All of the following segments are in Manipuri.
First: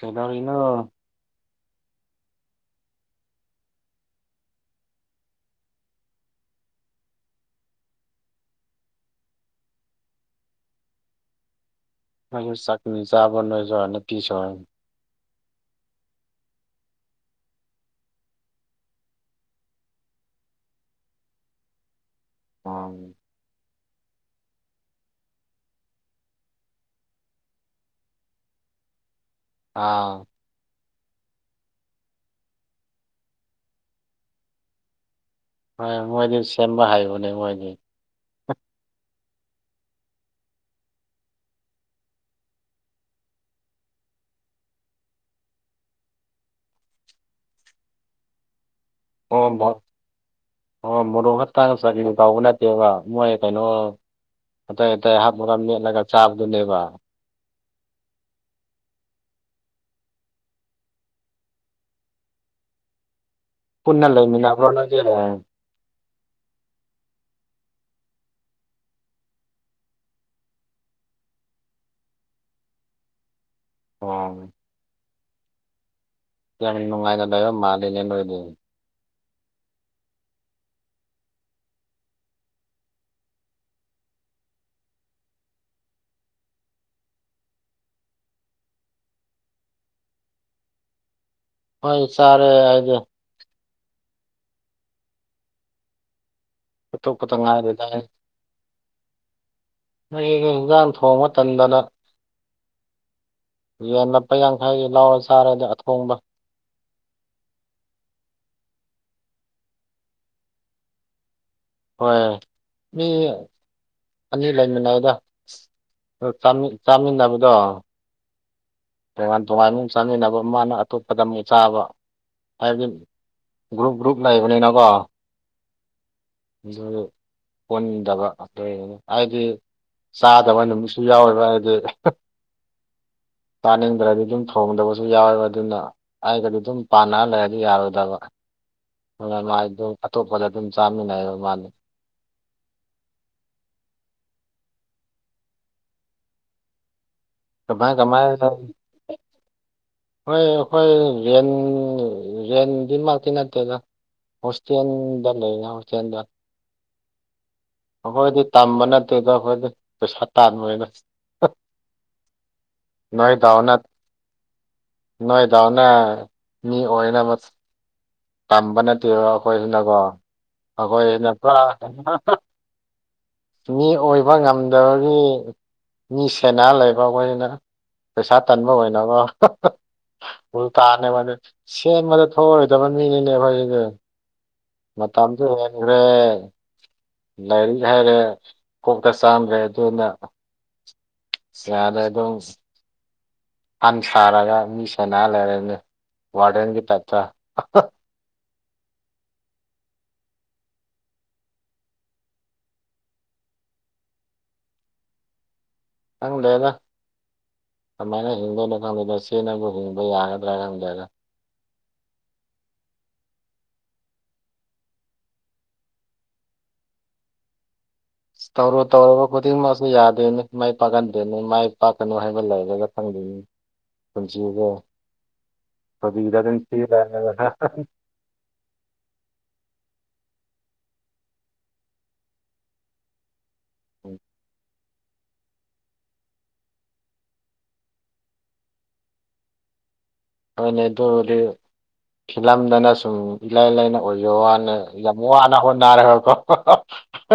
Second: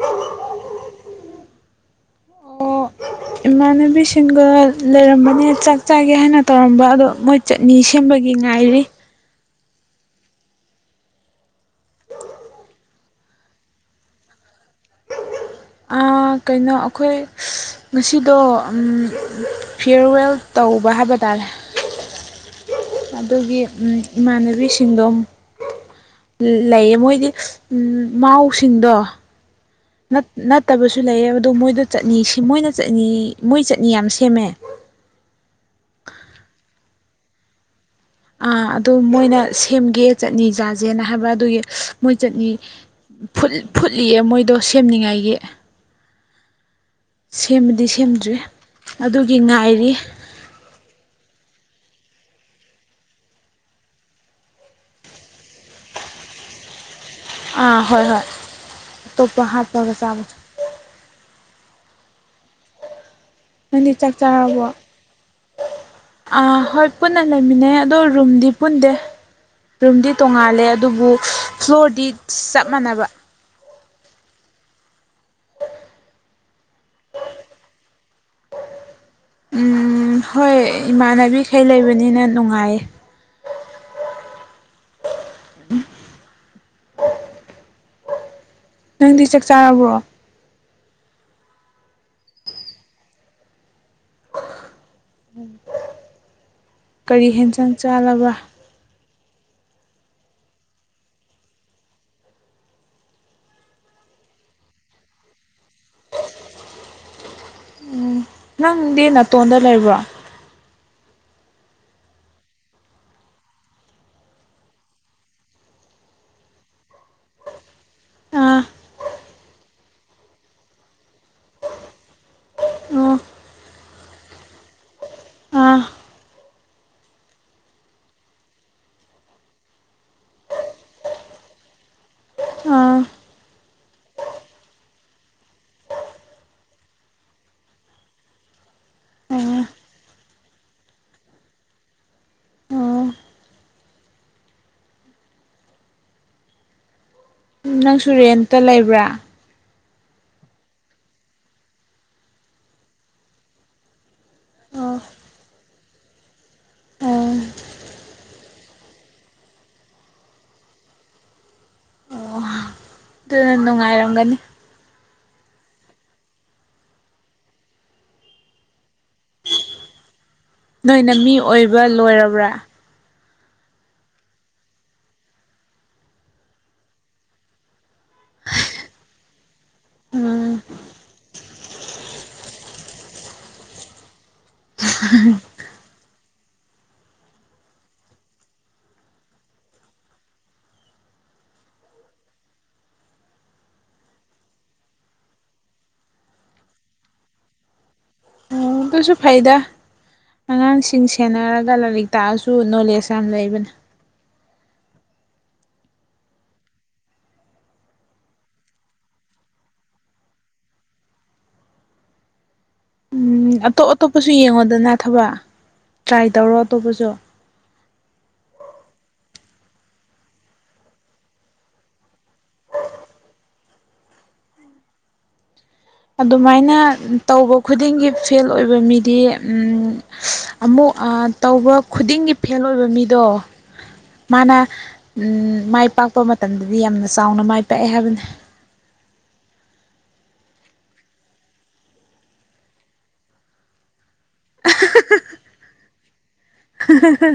[inaudible] ꯁꯤꯗ ꯏꯩꯅꯣ ꯑꯣ [inaudible] ꯏꯃꯥꯟꯅꯕꯤꯁꯤꯡꯒ ꯂꯩꯔꯝꯕꯅꯦ ꯆꯥꯛ ꯆꯥꯒꯦ ꯍꯥꯏꯅ ꯇꯧꯔꯝꯕ ꯑꯗꯣ ꯃꯣꯏ ꯆꯠꯅꯤ ꯁꯦꯝꯕꯒꯤ ꯉꯥꯏꯔꯤ ꯑꯩꯣꯏꯁꯨ ꯆꯥꯛꯅꯤ ꯆꯥꯕ ꯅꯣꯏꯁꯨ ꯍꯅꯠꯇꯤꯁꯨꯅꯤ ꯀꯩꯅꯣ ꯑꯩꯈꯣꯏ ꯉꯁꯤꯗꯣ ꯐꯤꯌꯔꯋꯦꯜ ꯇꯧꯕ ꯍꯥꯏꯕ ꯇꯥꯔꯦ ꯑ ꯑꯗꯨꯒꯤ ꯏꯃꯥꯟꯅꯕꯤꯁꯤꯡꯗꯣ ꯂꯩꯌꯦ ꯃꯣꯏꯗꯤ ꯃꯥꯎꯁꯤꯡꯗꯣ ꯑꯥ ꯅꯠꯇꯕꯁꯨ ꯂꯩꯌꯦ ꯑꯗꯣ ꯃꯣꯏꯗ ꯆꯠꯅꯤ ꯃꯣꯏꯅ ꯆꯠꯅꯤ ꯃꯣꯏ ꯆꯠꯅꯤ ꯌꯥꯝ ꯁꯦꯝꯃꯦ ꯍꯣꯏ ꯃꯣꯏꯗꯤ ꯁꯦꯝꯕ ꯍꯩꯕꯅꯦ ꯃꯣꯏꯗꯤ ꯑ ꯑꯗꯨ ꯃꯣꯏꯅ ꯁꯦꯝꯒꯦ ꯆꯠꯅꯤ ꯆꯥꯁꯦꯅ ꯍꯥꯏꯕ ꯑꯗꯨꯒꯤ ꯃꯣꯏ ꯆꯠꯅꯤ ꯐꯨꯠꯂꯤꯌꯦ ꯃꯣꯏꯗꯣ ꯁꯦꯝꯅꯤꯡꯉꯥꯏꯒꯤ ꯁꯦꯝꯕꯗꯤ ꯁꯦꯝꯗ꯭ꯔꯤ ꯑꯗꯨꯒꯤ ꯑꯣ ꯃꯣ ꯉꯥꯏꯔꯤ ꯑꯣ ꯃꯣꯔꯣꯛ ꯈꯛꯇꯥꯡꯒ ꯆ ꯇꯥꯎꯧꯕ ꯅꯠꯇꯦꯕ ꯃꯣꯏ ꯀꯩꯅꯣ ꯑꯇꯩ ꯑꯇꯩ ꯍꯥꯞ ꯃꯔꯝ ꯅꯦꯠꯂꯒ ꯆꯥꯕꯗꯨꯅꯦꯕ ꯑꯥ ꯍꯣꯏ ꯍꯣꯏ ꯇꯣꯞꯄ ꯍꯥ ꯄꯒ ꯆ ꯅꯪꯗꯤ ꯄꯨꯟꯅ ꯆꯥꯛ ꯆꯥꯔꯕꯣ ꯂꯩꯃꯤꯟꯅꯕꯅꯖꯦꯔꯦ ꯑꯥ ꯍꯣꯏ ꯄꯨꯟꯅ ꯂꯩꯃꯤꯟꯅꯩ ꯑꯗꯣ ꯔꯨꯝꯗꯤ ꯄꯨꯟꯗꯦ ꯔꯨꯝꯗꯤ ꯇꯣꯡꯉꯥꯜꯂꯦ ꯑꯗꯨꯕꯨ ꯐ꯭ꯂꯣꯔꯗꯤ ꯆꯞ ꯃꯥꯟꯅꯕ ꯑꯣ ꯀ ꯅꯨꯡꯉꯥꯏꯅ ꯂꯩꯕ ꯃꯥꯂꯩꯅꯦ ꯅꯣꯏꯗꯤ ꯎꯝ ꯍꯣꯏ ꯏꯃꯥꯟꯅꯕꯤꯈꯩ ꯂꯩꯕꯅꯤꯅ ꯅꯨꯡꯉꯥꯏꯌꯦ ꯅꯪꯗꯤ ꯆꯥꯛ ꯆꯥꯔꯕ꯭ꯔꯣ ꯍꯣꯏ ꯆꯥꯔꯦ ꯑꯩꯗꯤ ꯎ ꯀꯔꯤ ꯆꯠꯊꯣꯛꯄꯇ ꯍꯦꯟꯁꯥꯡ ꯉꯥꯏꯔꯤꯗ ꯑꯩ ꯆꯥꯂꯕ ꯑꯩ ꯍꯟꯖꯥꯡ ꯊꯣꯡꯕ ꯃꯇꯝꯗꯅ ꯌꯦꯟ ꯂꯨꯄꯥ ꯌꯥꯡꯈꯩ ꯂ ꯂꯧꯔ ꯆꯥꯔꯦꯗ ꯑꯊꯣꯡꯕ ꯅꯪꯗꯤ ꯅꯥꯇꯣꯟꯗ ꯂꯩꯕ꯭ꯔꯣ ꯍꯣꯏ ꯑꯅꯤ ꯂꯩꯃꯤꯟꯅꯕꯗ ꯆꯥꯃꯤꯟꯅꯕꯗꯣ ꯑꯥ ꯇꯣꯉꯥꯟ ꯇꯣꯉꯥꯟꯃ ꯆꯥꯃꯤꯟꯅꯕ ꯃꯥꯅ ꯑꯇꯣꯞꯄꯗ ꯑꯃꯨꯛ ꯆꯥꯕ ꯍꯥꯏꯕꯗꯤ ꯑꯣ ꯒ꯭ꯔꯨꯞ ꯒ꯭ꯔꯨꯞ ꯂꯩꯕꯅꯤꯅꯀꯣ ꯑꯥ ꯑꯗꯨ ꯍꯟꯗꯕꯅꯤ ꯍꯥꯏꯗꯤ ꯆꯥꯗꯕ ꯅꯨꯃꯤꯠꯁꯨ ꯌꯥꯎꯋꯦꯕ ꯍꯥꯏꯗꯤ ꯑꯥ ꯆꯥꯅꯤꯡꯗ꯭ꯔꯗꯤ ꯑꯗꯨꯝ ꯊꯣꯡꯗꯕꯁꯨ ꯌꯥꯎꯋꯦꯕ ꯑꯗꯨꯅ ꯑꯩꯒꯗꯤ ꯑꯗꯨꯝ ꯄꯥꯟꯅꯔ ꯂꯩꯔꯗꯤ ꯌꯥꯔꯣꯏꯗꯕ ꯍ ꯑꯣ ꯃꯥꯥꯏ ꯑꯗꯨꯝ ꯑꯇꯣꯞꯄꯗ ꯑꯗꯨꯝ ꯆꯥꯃꯤꯟꯅꯩꯑꯕ ꯃꯥꯅꯤ ꯑꯣ ꯀꯃꯥꯏ ꯀꯃꯥꯏ ꯅꯪꯁꯨꯨꯔꯦꯟꯇ ꯂꯩꯕ꯭ꯔꯥ ꯍꯣꯏ ꯑꯩꯈꯣꯏ ꯌꯦꯟ ꯔꯦꯟꯗꯤꯃꯛꯇꯤ ꯅꯠꯇꯦꯗ ꯑꯣ ꯍꯁꯇꯟꯗ ꯍꯁꯇꯟꯗ ꯑꯣ ꯑꯩꯈꯣꯏꯗꯤ ꯇꯝꯕ ꯅꯠꯇꯦꯗ ꯑꯩꯈꯣꯏꯗꯤ ꯄꯩꯁꯥ ꯇꯥꯟꯕꯥꯟꯕꯣꯏꯅ [inaudible] ꯑꯗꯨꯅ ꯅꯣꯏꯗꯥꯎꯅ ꯅꯨꯡꯉꯥꯏꯔꯝꯒꯅꯤ ꯅꯣꯏꯗꯥꯎꯅ ꯃꯤ ꯑꯣꯏꯅ ꯇꯝꯕ ꯅꯠꯇꯦꯕꯣ ꯑꯩꯈꯣꯏꯁꯤꯅꯀꯣ ꯅꯣꯏꯅ ꯑꯩꯈꯣꯏꯁꯤꯅ ꯃꯤ ꯄꯨꯔꯥ ꯑꯣꯏꯕ ꯂꯣꯏꯔꯕ꯭ꯔꯥ ꯃꯤ ꯑꯣꯏꯕ ꯉꯝꯗꯕꯒꯤ ꯃꯤ ꯁꯦꯅꯥ ꯂꯩꯕ ꯑꯩꯈꯣꯏꯅ ꯄꯩꯁꯥ ꯇꯟꯕ ꯑꯣꯏꯅꯕ ꯎ ꯎꯝ ꯇꯥꯅꯦꯕ ꯁꯦꯝꯕꯗ ꯊꯣꯛꯑꯣꯔꯣꯏꯗꯕ ꯃꯤꯅꯤꯅꯦ ꯑꯩꯈꯣꯏꯁꯤꯗꯤ ꯃꯇꯝꯗꯨ ꯍ ꯈ꯭ꯔꯦ ꯂꯥꯏꯔꯤꯛ ꯍꯥꯏꯔꯦ ꯀꯣꯛꯇ ꯆꯥꯝꯗ꯭ꯔꯦ ꯑꯗꯨꯅ ꯌꯥꯔ ꯑꯗꯨ ꯐꯟ ꯁꯥꯔꯒ ꯃꯤ ꯁꯦꯅꯔ ꯂꯩꯔꯅꯤ ꯋꯥꯔꯗꯦꯟꯒꯤ ꯇꯥꯏꯞꯇ ꯨꯑꯗꯨꯁꯨ ꯐꯩꯗꯥ ꯑꯉꯥꯡꯁꯤꯡ ꯁꯦꯟꯅꯔꯒ ꯂꯥꯏꯔꯤꯛ ꯇꯥꯛꯑꯁꯨ ꯅꯣꯂꯦꯖ ꯌꯥꯝ ꯂꯩꯕꯅꯤ ꯈꯪꯗꯦꯗ ꯀꯃꯥꯏꯅ ꯍꯤꯡꯗꯣꯏꯅꯣ ꯈꯪꯗꯣꯏꯗ ꯆꯦꯅꯕꯨ ꯍꯤꯡꯕ ꯌꯥꯒꯗ꯭ꯔꯥ ꯈꯪꯗꯦꯒ ꯎꯝ ꯑꯇꯣꯞ ꯑꯇꯣꯞꯄꯁꯨ ꯌꯦꯡꯉꯣꯗꯅ ꯊꯕ ꯇ꯭ꯔꯥꯏ ꯇꯧꯔꯣ ꯑꯇꯣꯞꯄꯁꯨ ꯇꯧꯔꯨ ꯇꯧꯔꯨꯕ ꯈꯨꯗꯤꯡꯃꯛꯁꯨ ꯌꯥꯗꯣꯏꯅꯤ ꯃꯥꯏ ꯄꯥꯛꯍꯟꯗꯣꯏꯅꯤ ꯃꯥꯏ ꯄꯥꯛꯀꯅꯨ ꯍꯥꯏꯕ ꯂꯩꯔꯒ ꯈꯪꯖ ꯎꯝ ꯄꯖꯤꯡꯒ ꯑꯗꯨꯃꯥꯏꯅ ꯇꯧꯕ ꯈꯨꯗꯤꯡꯒꯤ ꯐꯦꯜ ꯑꯣꯏꯕ ꯃꯤꯗꯤ ꯎꯝ ꯁ ꯑꯃꯨꯛ ꯑꯥ ꯇꯧꯕ ꯈꯨꯗꯤꯡꯒꯤ ꯐꯦꯜ ꯑꯣꯏꯕ ꯃꯤꯗꯣ ꯃꯥꯅ ꯎꯝ ꯃꯥꯏ ꯄꯥꯛꯄ ꯃꯇꯝꯗꯗꯤ ꯌꯥꯝꯅ ꯆꯥꯎꯅ ꯃꯥꯏ ꯄꯥꯛꯑꯦ ꯍꯥꯏꯕꯅꯤ꯫ ꯍꯣꯏꯅꯦ ꯑꯗꯨꯕꯨꯗꯤ ꯐꯤꯂꯝꯗꯅ ꯁꯨꯝ ꯏꯂꯥꯏ ꯂꯥꯏꯅ ꯑꯣꯏꯖ ꯋꯥꯅꯦ ꯌꯥꯝ ꯋꯥꯅ ꯍꯣꯠꯅꯔꯒꯀꯣ ꯍꯥꯍꯥ ꯍꯥ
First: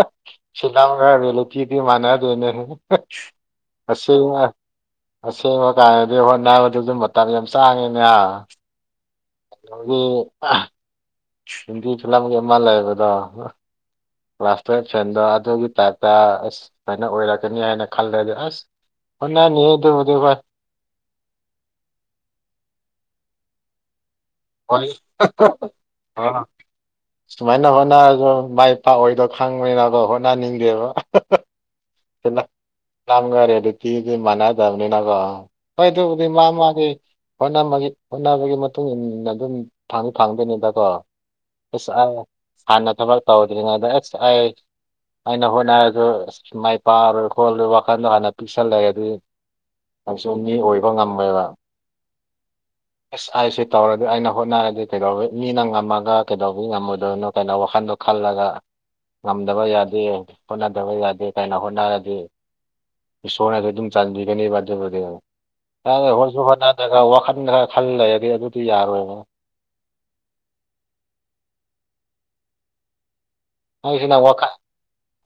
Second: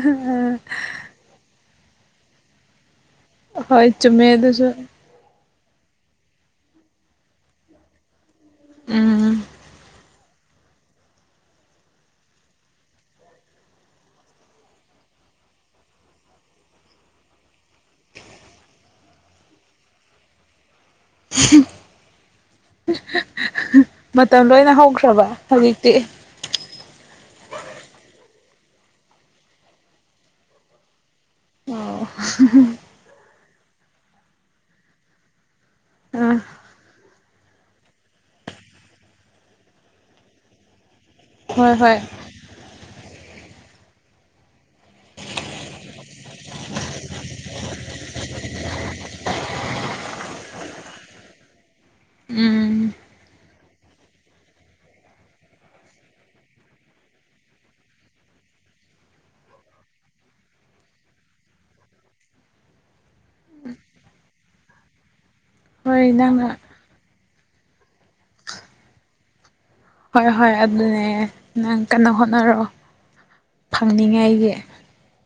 ꯐꯤꯂꯝ ꯍ ꯕꯤꯂꯇꯗꯤ ꯃꯅꯥꯗꯣꯌꯅꯦ ꯍꯥꯍꯥ ꯍꯣꯏ ꯆꯨꯝꯃꯦ ꯑꯁꯦꯡꯕ ꯑꯗꯨꯁꯨ ꯑꯁꯦꯡꯕ ꯀꯥꯟꯗꯗꯤ ꯍꯣꯠꯅꯕꯗꯖꯨ ꯃꯇꯝ ꯌꯥꯝ ꯆꯥꯡꯉꯤꯅꯦ꯫ ꯎꯝ [unintelligible] ꯍꯤꯟꯗꯤ ꯐꯤꯂꯝꯒꯤ ꯑꯃ ꯂꯩꯕꯗꯣ꯫ ꯀ꯭ꯂꯥꯁ ꯇꯨꯌꯦꯞ ꯐꯦꯟꯗꯣ ꯑꯗꯨꯒꯤ ꯇꯥꯏꯞꯇ ꯑꯁ ꯁꯥꯏꯅ ꯑꯣꯏꯔꯛꯀꯅꯤ ꯍꯥꯏꯅ ꯈꯜꯂꯗꯤ ꯑꯁ ꯍꯣꯠꯅꯅꯤ ꯑꯗꯨꯕꯨꯗꯤ ꯍꯣꯌ ꯍꯨꯝ ꯍꯥ ꯍꯥ ꯍꯥ ꯃꯇꯝ ꯂꯣꯏꯅ ꯍꯣꯏ ꯍꯧꯈ꯭ꯔꯕ ꯍꯧꯖꯤꯛꯇꯤ꯫ ꯑ ꯁꯨꯃꯥꯏꯅ ꯍꯣꯠꯅꯔꯖꯨ ꯃꯥꯏ ꯄꯥꯛꯑꯣꯏꯗꯣ ꯈꯪꯕꯅꯤꯅꯕ ꯀꯣ ꯍꯣꯠꯅꯍꯅꯤꯡꯗꯦꯕ ꯑꯍꯥꯍꯥ ꯑꯣ ꯁꯤꯅ ꯂꯥꯝ ꯒꯔꯦ ꯑꯗꯨ ꯇꯤꯗꯤ ꯃꯥꯟꯅꯗꯕꯅꯤꯅꯀꯣ ꯍꯣꯏꯗꯕꯨꯗꯤ ꯑꯥ ꯃꯥ ꯃꯥꯒꯤ ꯍꯣꯠꯅꯕꯒꯤ ꯍꯣꯠꯅꯕꯒꯤ ꯃꯇꯨꯡ ꯏꯟꯅ ꯑꯗꯨꯝ ꯐꯪꯗꯤ ꯐꯪꯗꯣꯏꯅꯤꯗꯀꯣ ꯍꯣꯏ ꯏꯁ ꯍꯣꯏ ꯑꯥꯏ ꯍꯥꯟꯅ ꯊꯕꯛ ꯇꯧꯗ꯭ꯔꯤꯉꯩꯗ ꯑꯁ ꯑꯩ ꯑꯩꯅ ꯍꯣꯠꯅꯔꯁꯨ ꯑꯁ ꯗꯨꯃꯥꯏ ꯄꯥꯔꯣꯏ ꯈꯣꯠꯂꯣꯏ ꯋꯥꯈꯜꯗꯣ ꯍꯥꯟꯅ ꯄꯤꯛꯁꯜꯂꯛꯑꯦ ꯑꯗꯨꯒꯤ ꯑꯆꯣꯟꯗꯤ ꯑꯣꯏꯕ ꯉꯝꯃꯣꯏꯑꯥꯕ꯫ ꯎꯝ ꯑꯁ ꯑꯩꯁꯦ ꯇꯧꯔꯗꯤ ꯑꯩꯅ ꯍꯣꯠꯅꯔꯗꯤ ꯀꯩꯗꯧꯕ ꯃꯤꯅ ꯉꯝꯃꯒ ꯀꯩꯗꯧꯕꯒꯤ ꯉꯝꯃꯣꯏꯗꯣꯏꯅꯣ ꯀꯩꯅꯣ ꯋꯥꯈꯟꯗꯣ ꯈꯜꯂꯒ ꯉꯝꯗꯕ ꯌꯥꯗꯦ ꯍꯣꯠꯅꯗꯕ ꯌꯥꯗꯦ ꯀꯥꯏꯅ ꯍꯣꯠ ꯅꯔꯗꯤ ꯏꯁꯣꯔꯅꯖꯨ ꯑꯗꯨꯝ ꯆꯥꯟꯕꯤꯒꯅꯦꯕ ꯑꯗꯨꯕꯨꯗꯤ ꯍꯣꯏ ꯀꯔꯥꯏꯗꯩꯩ ꯍꯣꯠꯁꯨ ꯅꯪꯅ ꯍꯣꯠꯅꯗꯔꯒ ꯈꯔ ꯋꯥꯈꯜ ꯈꯔ ꯈꯜ ꯂꯩꯔꯗꯤ ꯑꯗꯨꯗꯤ ꯌꯥꯔꯣꯏꯕ꯫ ꯍꯣꯏ ꯍꯣꯏ ꯑꯗꯨꯅꯦ ꯅꯪ ꯀꯟꯅ ꯍꯣꯠꯅꯔꯣ꯫ ꯅꯪꯁꯤꯅ ꯐꯪꯅꯤꯡꯉꯥꯏꯒꯤ ꯋꯥꯈꯟ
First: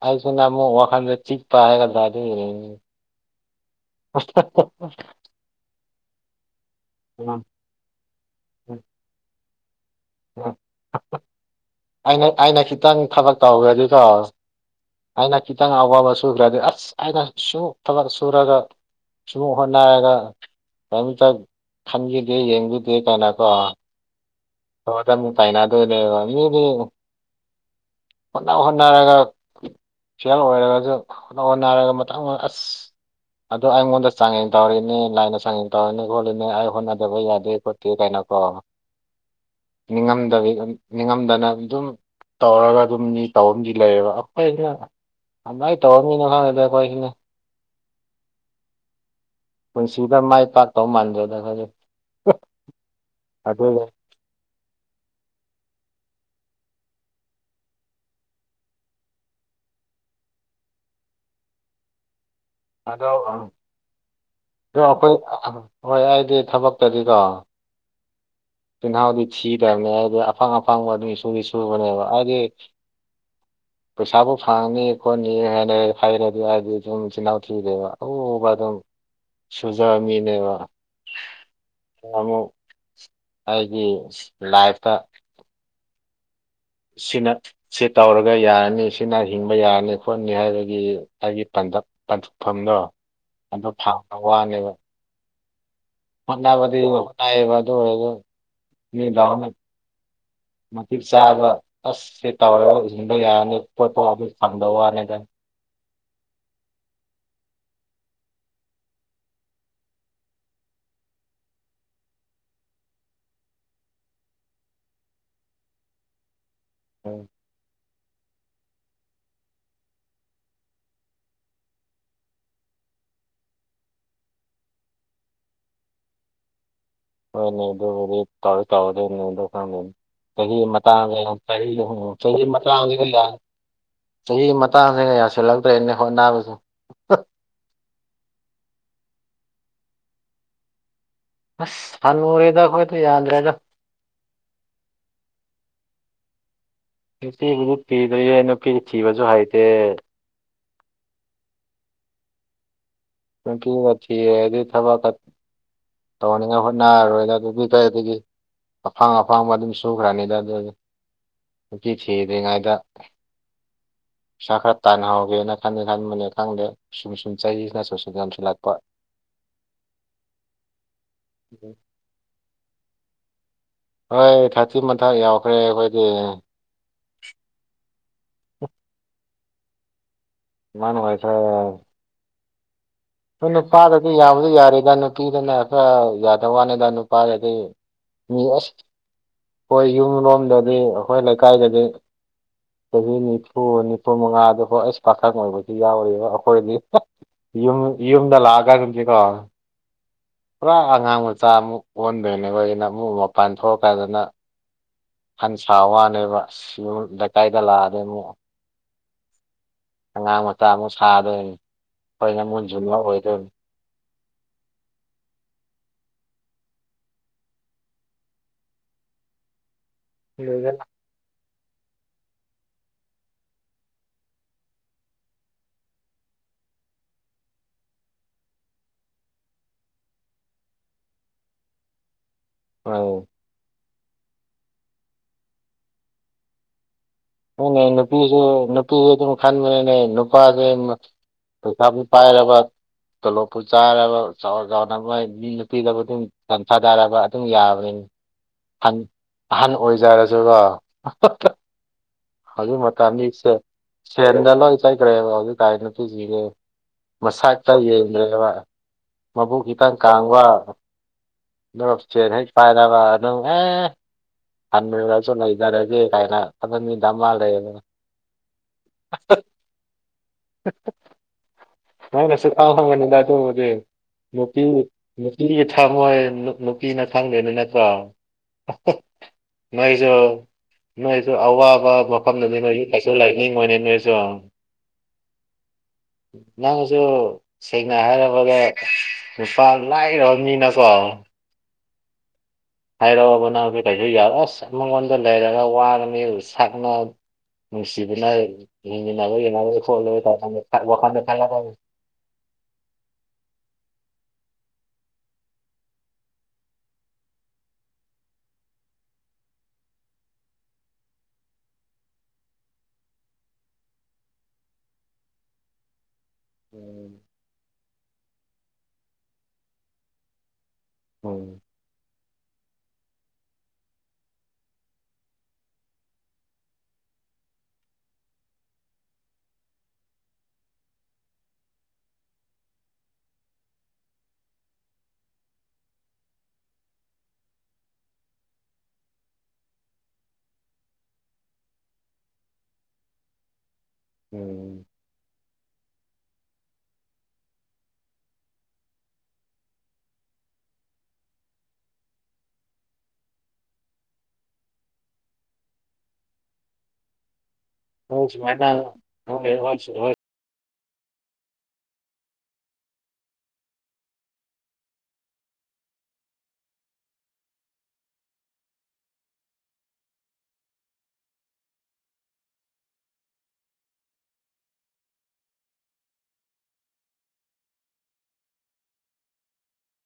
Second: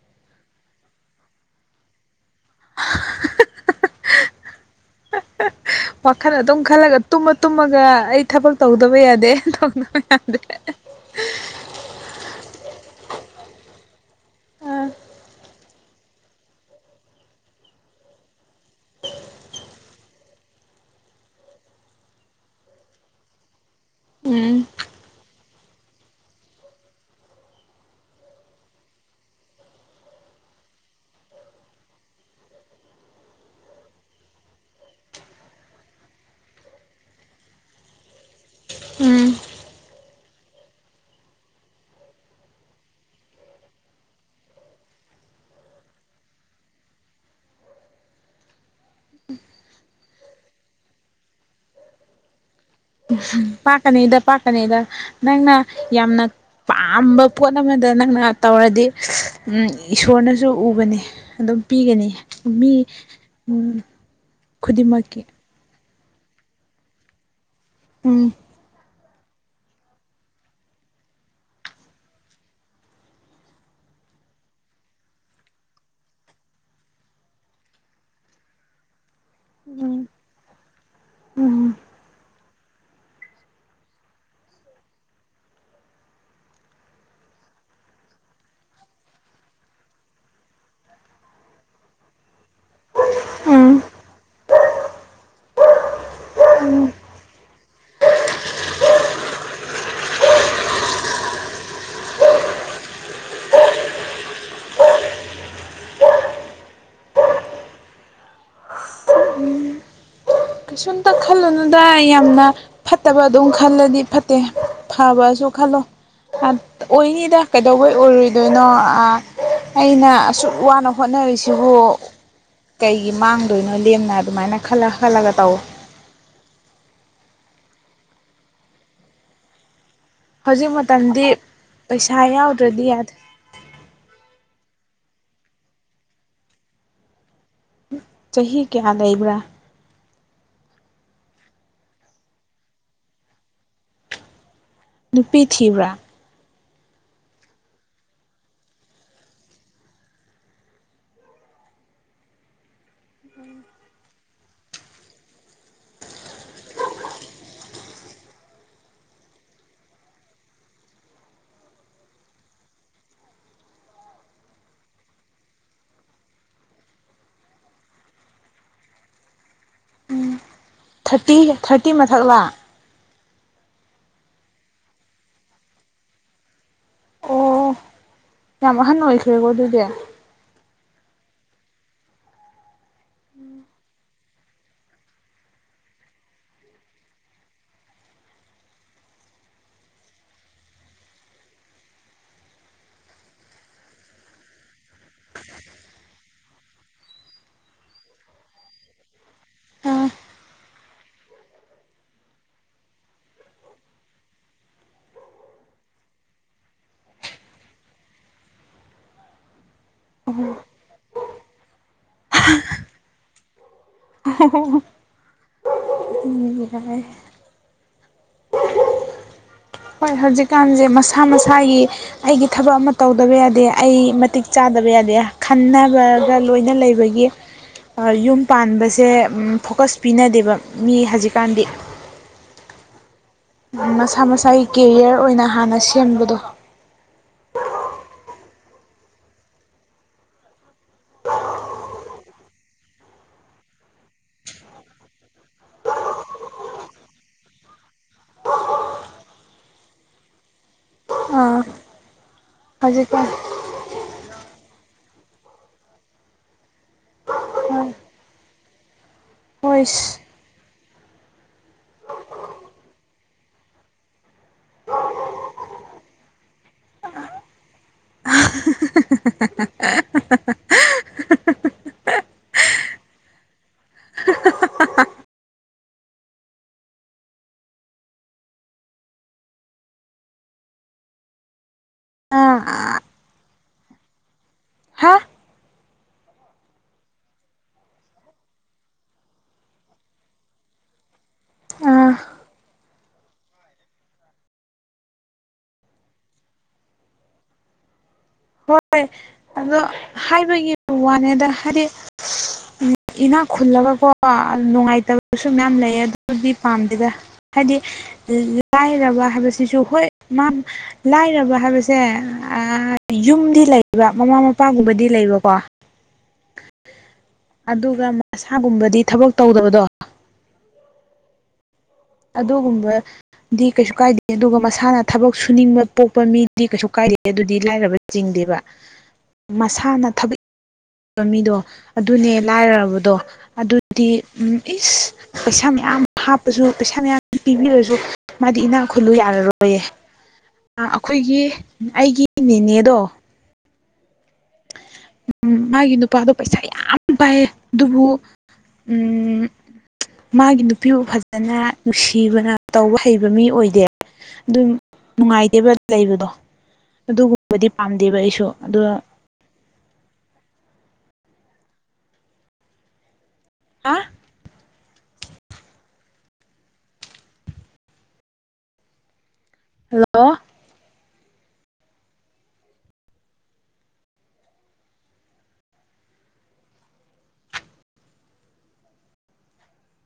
ꯑꯩꯥꯁꯤꯅ ꯑꯃꯨꯛ ꯋꯥꯈꯟꯗ ꯆꯤꯛꯄ ꯍꯥꯏꯒꯗꯔꯥ ꯑꯗꯨꯏ ꯑꯣꯏꯔꯗꯤ ꯄꯣꯁ ꯍꯥ ꯍꯥ ꯋꯥꯈꯜ ꯑꯗꯨꯝ ꯈꯜꯂꯒ ꯇꯨꯝꯃ ꯇꯨꯝꯃꯒ ꯑꯩ ꯊꯕꯛ ꯇꯧꯗꯕ ꯌꯥꯗꯦ ꯇꯧꯗꯕ ꯌꯥꯗꯦ ꯑꯩꯅ ꯑꯩꯅ ꯈꯤꯇꯪ ꯊꯕꯛ ꯇꯧꯒꯦꯗꯤꯀꯣ ꯑꯩꯅ ꯈꯤꯇꯪ ꯑꯋꯥꯕ ꯁꯨꯈ꯭ꯔꯗꯤ ꯑꯁ ꯑꯩꯅ ꯁꯨ ꯊꯕꯛ ꯁꯨꯔꯒ ꯁꯃ ꯍꯣꯠꯅꯔꯒ ꯀꯔꯤꯝꯇ ꯈꯟꯈꯤꯗꯦ ꯌꯦꯡꯕꯤꯗꯦ ꯀꯥꯏꯅꯀꯣ ꯎꯝ ꯔꯣꯗ ꯑꯃꯨꯛ ꯇꯥꯏꯅꯗꯣꯏꯅꯦꯕ ꯃꯤꯗꯤ ꯌꯦꯉꯨ ꯍꯣꯠꯅ ꯍꯣꯠꯅꯔꯒ ꯐꯦꯜ ꯑꯣꯏꯔꯒꯖꯨ ꯍꯣꯠꯅ ꯍꯣꯠꯅꯔꯒ ꯃꯇ ꯃ ꯑꯁ ꯑꯗꯣ ꯑꯩꯉꯣꯟꯗ ꯆꯥꯡꯌꯦꯡ ꯇꯧꯔꯤꯅꯤ ꯂꯥꯏꯅ ꯆꯥꯡꯌꯦꯡ ꯇꯧꯔꯤꯅꯤ ꯈꯣꯠꯂꯤꯅꯤ ꯑꯩ ꯍꯣꯠꯅꯗꯕ ꯌꯥꯗꯦ ꯈꯣ ꯄꯤꯗꯥꯏꯅꯀꯣ ꯎꯝ ꯅꯤꯡꯉꯝꯗꯕꯤ ꯅꯤꯡꯉꯝꯗꯅ ꯑꯗꯨꯝ ꯇꯧꯔꯒ ꯑꯗꯨꯝ ꯃꯤ ꯇꯧꯝꯗꯤ ꯂꯩꯌꯦꯕ ꯑꯈꯣꯏꯅ ꯑꯃꯥꯏ ꯇꯧꯔꯃꯤꯅ ꯈꯪꯉꯦꯗ ꯑꯈꯣꯏꯁꯤꯅ ꯄꯨꯟꯁꯤꯗ ꯃꯥꯏ ꯄꯥꯛꯇꯧ ꯃꯥꯟꯗ꯭ꯔꯗ ꯑꯈꯣꯏꯗꯤ ꯑꯍꯥ ꯄꯥꯛꯀꯅꯤꯗ ꯄꯥꯛꯀꯅꯤꯗ ꯅꯪꯅ ꯌꯥꯝꯅ ꯄꯥꯝꯕ ꯄꯣꯠ ꯑꯃꯗ ꯅꯪꯅ ꯇꯧꯔꯗꯤ ꯎꯝ ꯏꯁꯣꯔꯅꯁꯨ ꯎꯕꯅꯤ꯫ ꯑꯗꯨꯝ ꯄꯤꯒꯅꯤ ꯃꯤ ꯑꯗꯣ ꯑꯗꯣ ꯎꯝ ꯑꯩꯈꯣꯏ ꯈꯨꯗꯤꯡꯃꯛꯀꯤ ꯍꯣꯏ ꯑꯩꯗꯤ ꯊꯕꯛꯇꯗꯤꯀꯣ ꯎꯝ ꯆꯤꯟꯍꯥꯎꯗꯤ ꯊꯤꯗꯕꯅꯦ ꯍꯥꯏꯗꯤ ꯑꯐꯪ ꯑꯐꯪꯕ ꯑꯗꯨꯝ ꯁꯨꯗꯤ ꯁꯨꯕꯅꯦꯕ꯫ ꯍꯥꯏꯗꯤ ꯄꯩꯁꯥꯕꯨ ꯐꯪꯅꯤ ꯈꯣꯠꯅꯤ ꯍꯥꯏꯅ ꯍꯥꯌꯔꯗꯤ ꯍꯥꯏꯗꯤ ꯁꯨꯝ ꯆꯤꯜꯍꯥꯎ ꯆꯗꯕ ꯑꯣ ꯄ ꯑꯗꯨꯝ ꯎꯝ ꯁꯨꯖꯃꯤꯅꯦꯕ ꯑꯃꯨꯛ ꯑꯩꯒꯤ ꯂꯥꯏꯐꯇ [inaudible] ꯁꯤ ꯇꯧꯔꯒ ꯌꯥꯔꯅꯤ ꯁꯤꯅ ꯍꯤꯡꯕ ꯌꯥꯔꯅꯤ ꯈꯣꯠꯅꯤ ꯍꯥꯏꯕꯒꯤ ꯑꯩꯒꯤ ꯄ ꯃꯐꯝꯗꯣ ꯑꯗꯨꯗꯣ ꯎꯝ ꯊꯥꯡꯅ ꯋꯥꯅꯦꯕ ꯐꯅꯕꯕꯗꯨ ꯑꯣꯏ ꯑꯗꯨ ꯃꯤꯗ ꯃꯊꯤꯛ ꯆꯥꯕ ꯑꯁ ꯦ ꯇꯗ ꯌꯥꯅ ꯊꯗꯅꯦ ꯀꯩꯁꯨꯝꯇ ꯈꯜꯂꯨꯅꯗ ꯌꯥꯝꯅ ꯐꯠꯇꯕ ꯑꯗꯨꯝ ꯈꯜꯂꯗꯤ ꯐꯠꯇꯦ ꯐꯕꯁꯨ ꯈꯜꯂꯣ ꯎꯝ ꯑꯣꯏꯅꯤꯗ ꯀꯩꯗꯧꯕꯩ ꯑꯣꯏꯔꯣꯏꯗꯣꯏꯅꯣ ꯑꯩꯅ ꯑꯁꯨꯛ ꯋꯥꯅ ꯍꯣꯠꯅꯔꯤꯁꯤꯕꯨ ꯀꯩꯒꯤ ꯃꯥꯡꯗꯣꯏꯅꯣ ꯂꯦꯝꯅ ꯑꯗꯨꯃꯥꯏꯅ ꯈꯜꯂ ꯈꯜꯂꯒ ꯇꯧ ꯍꯣꯏ ꯅꯗꯗꯤ ꯇꯧ ꯇꯧꯗ ꯅꯗ ꯀꯥꯟ ꯀ ꯍꯧꯖꯤꯛ ꯃꯒ ꯃꯇꯝꯗꯤ ꯀ ꯄꯩꯁꯥ ꯆꯍꯤ ꯌꯥꯎꯗ꯭ꯔꯗꯤ ꯃꯇꯥꯡꯒꯦ ꯌꯥꯗꯦ ꯆꯍꯤꯒꯤ ꯃꯇꯥꯡꯁꯤꯦꯒ ꯌꯥꯁꯤꯜꯂꯛꯇ꯭ꯔꯦꯅꯦ ꯍꯣꯠ ꯅꯥꯕꯁꯨ ꯆꯍꯤ ꯀꯌꯥ ꯂꯩꯕ꯭ꯔꯥ ꯑꯁ ꯐꯟ ꯃꯨꯔꯦꯗ ꯑꯩꯈꯣꯏꯗꯣ ꯌꯥꯗ꯭ꯔꯦꯗ ꯅꯨꯄꯤ ꯊꯤꯕ꯭ꯔꯥ ꯅꯨꯁꯤꯕꯨ ꯊꯤꯗꯣꯏꯌꯦ ꯅꯨꯄꯤ ꯊꯤꯕꯁꯨ ꯍꯥꯏꯩꯇꯦ ꯀꯀꯤ ꯉ ꯊꯤꯗꯤ ꯊꯕ ꯀ ꯇꯧꯍꯅꯤꯡꯉꯥꯏ ꯍꯣꯠꯅꯔꯔꯣꯏꯅ ꯑꯗꯨꯒꯤ ꯀꯩ ꯑꯗꯨꯗꯒꯤ ꯑꯐꯥꯡ ꯑꯐꯥꯡꯕ ꯑꯗꯨꯝ ꯁꯨꯈ꯭ꯔꯅꯤꯗ ꯑꯗꯨꯗꯤ ꯅꯨꯄꯤ ꯊꯤꯗ꯭ꯔꯤꯉꯩꯗ ꯄꯩꯁꯥ ꯈꯔ ꯇꯥꯟꯅꯍꯧꯒꯦꯅ ꯈꯟꯗꯦ ꯈꯟꯕꯅꯦ ꯈꯪꯗꯦ ꯁꯨꯝ ꯁꯨꯝ ꯆꯩꯁꯤꯅꯁꯨ ꯁꯤꯝꯁꯤ ꯂꯥꯛꯄ ꯊꯥꯔꯇꯤ ꯊꯥꯔꯇꯤ ꯃꯊꯛ ꯂꯥꯛ ꯍꯣꯏ ꯊꯥꯔꯇꯤ ꯃꯊꯛ ꯌꯥꯎꯈ꯭ꯔꯦ ꯑꯩꯈꯣꯏꯗꯤ ꯑꯣ ꯌꯥꯝ ꯑꯍꯟ ꯑꯣꯏꯈ꯭ꯔꯦꯀꯣ ꯑꯗꯨꯗꯤ ꯏꯃꯅ ꯑꯣꯏꯁꯦ ꯍꯣꯏ ꯅꯨꯄꯥꯗꯗꯤ ꯌꯥꯕꯗꯤ ꯌꯥꯔꯦꯗ ꯅꯨꯄꯤꯗꯅ ꯈꯔ ꯌꯥꯗꯕ ꯋꯥꯅꯤꯗ ꯅꯨꯄꯥꯗꯗꯤ ꯃꯤ ꯑꯩꯈꯣꯏ ꯌꯨꯝ ꯂꯣꯝꯗꯗꯤ ꯑꯩꯈꯣꯏ ꯂꯩꯀꯥꯏꯗꯗꯤ ꯆꯍꯤ ꯅꯤꯐꯨ ꯅꯤꯐꯨ ꯃꯉꯥꯗꯨ ꯍꯣ ꯑꯩꯁ ꯄꯥꯈꯪ ꯑꯣꯏꯕꯁꯨ ꯌꯥꯎꯔꯤꯕ ꯑꯩꯈꯣꯏꯗꯤ ꯌꯨꯝ ꯌꯨꯝꯗ ꯂꯒ ꯇꯝꯁꯤꯦ ꯀꯣ ꯄꯨꯔꯥ ꯑꯉꯥꯡ ꯃꯆꯥ ꯑꯃꯨꯛ ꯑꯣꯟꯗꯣꯏꯅꯦꯈꯅ ꯑꯃꯨꯛ ꯃꯄꯥꯟ ꯊꯣꯛꯂꯛꯀꯥꯟꯗꯅ ꯍꯟ ꯁꯥ ꯋꯥꯅꯦꯕ ꯁꯤꯨꯝ ꯂꯩꯀꯥꯏꯗ ꯂꯥꯛꯑꯗꯤ ꯑꯃꯨꯛ ꯑꯉꯥꯡ ꯃꯆꯥ ꯑꯃ ꯁꯥꯗꯣꯏꯅꯤ ꯑꯩꯈꯣꯏꯅ ꯃꯨꯟꯖꯨꯝꯕ ꯑꯣꯏꯗꯣꯏꯅꯤ [unintelligible] ꯃꯤꯒꯤꯗ ꯍꯣꯏ ꯂꯣꯏꯔꯦꯗ ꯍꯧꯖꯤꯛꯀꯥꯟꯁꯦ ꯃꯁꯥ ꯃꯁꯥꯒꯤ ꯑꯩꯒꯤ ꯊꯕꯛ ꯑꯃ ꯇꯧꯗꯕ ꯌꯥꯗꯦ ꯑꯩ ꯃꯇꯤꯛ ꯆꯥꯗꯕ ꯌꯥꯗꯦ ꯈꯟꯅꯒ꯭ꯔꯥꯒ ꯂꯣꯏꯅ ꯂꯩꯕ ꯒꯤ ꯑꯥ ꯌꯨꯝ ꯄꯥꯟꯕꯁꯦ ꯎꯝ ꯐꯣꯀꯁ ꯄꯤꯅꯗꯦꯕ ꯃꯤ ꯍꯧꯖꯤꯛꯀꯥꯟꯗꯤ ꯃꯥꯅꯦ ꯃꯁꯥ ꯃꯁꯥꯒꯤ ꯀꯦꯔꯤꯌꯔ ꯑꯣꯏꯅ ꯍꯥꯟꯅ ꯁꯦꯝꯕꯗꯣ ꯍꯣꯏꯅꯦ ꯅꯨꯄꯤꯁꯨ ꯅꯨꯄꯤꯁꯨ ꯑꯗꯨꯝ ꯈꯟꯕꯅꯤꯅꯦ ꯅꯨꯄꯥꯁꯦ ꯄꯩꯁꯥꯕꯨ ꯄꯥꯏꯔꯕ ꯇꯣꯂꯣꯞꯄꯨ ꯆꯥꯏꯔꯕ ꯆꯥꯎ ꯆꯥꯎꯅ ꯅꯨꯄꯤꯗꯕꯨ ꯑꯗꯨꯝ [unintelligible] ꯑꯗꯨꯝ ꯌꯥꯕꯅꯤ ꯍꯟ ꯑꯍꯟ ꯑꯣꯏꯖꯔꯁꯨꯀꯣ [unintelligible] ꯑꯥ ꯑꯗꯨ ꯃꯇꯝꯗꯤ ꯍꯧꯖꯤꯛꯀꯥꯟ [unintelligible] ꯁꯦꯟꯗ ꯂꯣꯏ ꯆꯠꯈ꯭ꯔꯦꯕ ꯍꯧꯖꯤꯛ ꯀꯥꯟ ꯅꯨꯄꯤꯁꯤꯡꯖꯦ ꯃꯁꯥꯛꯇ ꯍꯣꯏ ꯌꯦꯡꯗ꯭ꯔꯦꯕ ꯃꯕꯨꯛ ꯍꯣꯏ ꯏꯀꯪ ꯀꯥꯡꯕ [unintelligible] ꯍꯦꯛ ꯄꯥꯏꯔꯕ ꯑꯗꯨꯝ ꯑꯦ ꯍꯟꯅꯨꯔꯁꯨ ꯂꯩꯖꯔꯒꯦ ꯀꯥꯏꯅ ꯀꯗꯃꯤ ꯗꯃꯥ ꯂꯩꯕꯅꯦ꯫ [unintelligible] [unintelligible] [unintelligible] ꯅꯪꯅꯁꯨ ꯈꯪꯉꯝꯒꯅꯤꯗ ꯑꯗꯨꯕꯨꯗꯤ ꯅꯨꯄꯤ ꯅꯨꯄꯤꯒꯤ ꯊꯝꯃꯣꯏ ꯅꯨꯄꯤꯅ ꯈꯪꯗꫭꯏꯅꯤꯅ ꯀꫭ [unintelligible] ꯅꯣꯏꯁꯨ ꯅꯣꯏꯁꯨ ꯑꯋꯥꯕ ꯃꯐꯝꯗꯗꯤ ꯅꯣꯏꯁꯨ ꯑꯥ ꯀꯩꯁꯨ ꯂꯩꯅꯤꯡꯉꫭꯏꯅꯦ ꯅꯣꯏꯁꯨ ꯍꯥ ꯅꯪꯁꯨ ꯁꯦꯡꯅ ꯍꯥꯏꯔꯕꯗ ꯅꯨꯄꯥ ꯂꯥꯏꯔꯕ ꯃꯤꯅꯀꯣ ꯑꯥ ꯍꯥꯏꯔꯛꯑꫭꯕ ꯅꯪꯁꯨ ꯀꯩꯁꯨ ꯌꯥꯔꯣꯏ ꯑꯁ ꯃꯉꯣꯟꯗ ꯂꯩꯔꯒ ꯋꯥꯅꯝꯅꯦ ꯁꯛꯅ ꯅꯨꯡꯁꯤꯕꯅ ꯍꯣꯏ ꯍꯤꯡꯃꯤꯟꯅꯕ ꯑꯗꯣ ꯌꯥꯔꯣꯏ ꯈꯣꯠꯂꯣꯢ ꯍꯥꯏꯕꯒꯤ ꯋꯥꯈꯥꯟꯗ ꯈꯜꯂꯛꯅꯤ꯫ [inaudible] ꯎꯝ ꯏꯅꯥꯛ ꯈꯨꯜꯂꯒꯀꯣ ꯅꯨꯡꯉꯥꯏꯇꯕꯁꯨ ꯃꯌꯥꯝ ꯂꯩ ꯑꯗꯨꯗꯤ ꯄꯥꯝꯗꯦꯗ ꯍꯥꯏꯗꯤ ꯂꯥꯏꯔꯕ ꯍꯥꯏꯕꯁꯤꯁꯨ ꯍꯣꯏ ꯃꯥ ꯂꯥꯏꯔꯕ ꯍꯥꯏꯕꯁꯦ ꯑꯥ ꯌꯨꯝꯗꯤ ꯂꯩꯕ ꯃꯃꯥ ꯃꯄꯥꯒꯨꯝꯕꯗꯤ ꯂꯩꯕꯀꯣ ꯎꯝ ꯑꯗꯨꯒ ꯃꯁꯥꯒꯨꯝꯕꯗꯤ ꯊꯕꯛ ꯇꯧꯗꯕꯗꯣ ꯎꯝ ꯑꯗꯨꯒꯨꯝꯕ ꯗꯤ ꯀꯩꯁꯨ ꯀꯥꯏꯗꯦ ꯑꯗꯨꯒ ꯃꯁꯥꯅ ꯊꯕꯛ ꯁꯨꯅꯤꯡꯕ ꯄꯣꯛꯄ ꯃꯤꯗꯤ ꯀꯩꯁꯨ ꯀꯥꯏꯗꯦ ꯑꯗꯨꯗꯤ ꯂꯥꯏꯔꯕ ꯆꯤꯡꯗꯦꯕ ꯃꯁꯥꯅ ꯊꯕꯤ ꯃꯤꯗꯣ ꯑꯗꯨꯅꯦ ꯂꯥꯏꯔꯔꯕꯗꯣ ꯑꯗꯨꯗꯤ ꯏꯁ ꯄꯩꯁꯥ ꯃꯌꯥꯝ ꯍꯥꯞꯄꯁꯨ ꯄꯩꯁꯥ ꯃꯌꯥꯝ ꯄꯤꯕꯤꯔꯁꯨ ꯃꯥꯗꯤ ꯏꯅꯥꯛ ꯈꯨꯜꯂꯨ ꯌꯥꯔꯔꯣꯏꯌꯦ ꯑꯩꯈꯣꯏꯒꯤ ꯑꯩꯒꯤ ꯅꯦꯅꯦꯗꯣ ꯎꯝ ꯎꯝ ꯃꯥꯒꯤ ꯅꯨꯄꯥꯗꯣ ꯄꯩꯁꯥ ꯌꯥꯝ ꯄꯥꯏꯌꯦ ꯑꯗꯨꯕꯨ ꯎꯝ ꯃꯥꯒꯤ ꯅꯨꯄꯤꯕꯨ ꯐꯖꯅ ꯅꯨꯡꯁꯤꯕꯅ ꯇꯧꯕ ꯍꯩꯕ ꯃꯤ ꯑꯣꯏꯗꯦ ꯗꯨꯝ ꯅꯨꯡꯉꯥꯏꯇꯦꯕ ꯂꯩꯕꯗꯣ ꯑꯗꯨꯒꯨꯝ ꯕꯨꯗꯤ ꯄꯥꯝꯗꯦ ꯍꯣꯏ ꯁꯨꯃꯥꯏꯅ ꯍꯣꯏ ꯍꯣꯏꯁꯨ ꯍꯣꯏ ꯑꯥ ꯍꯜꯂꯣ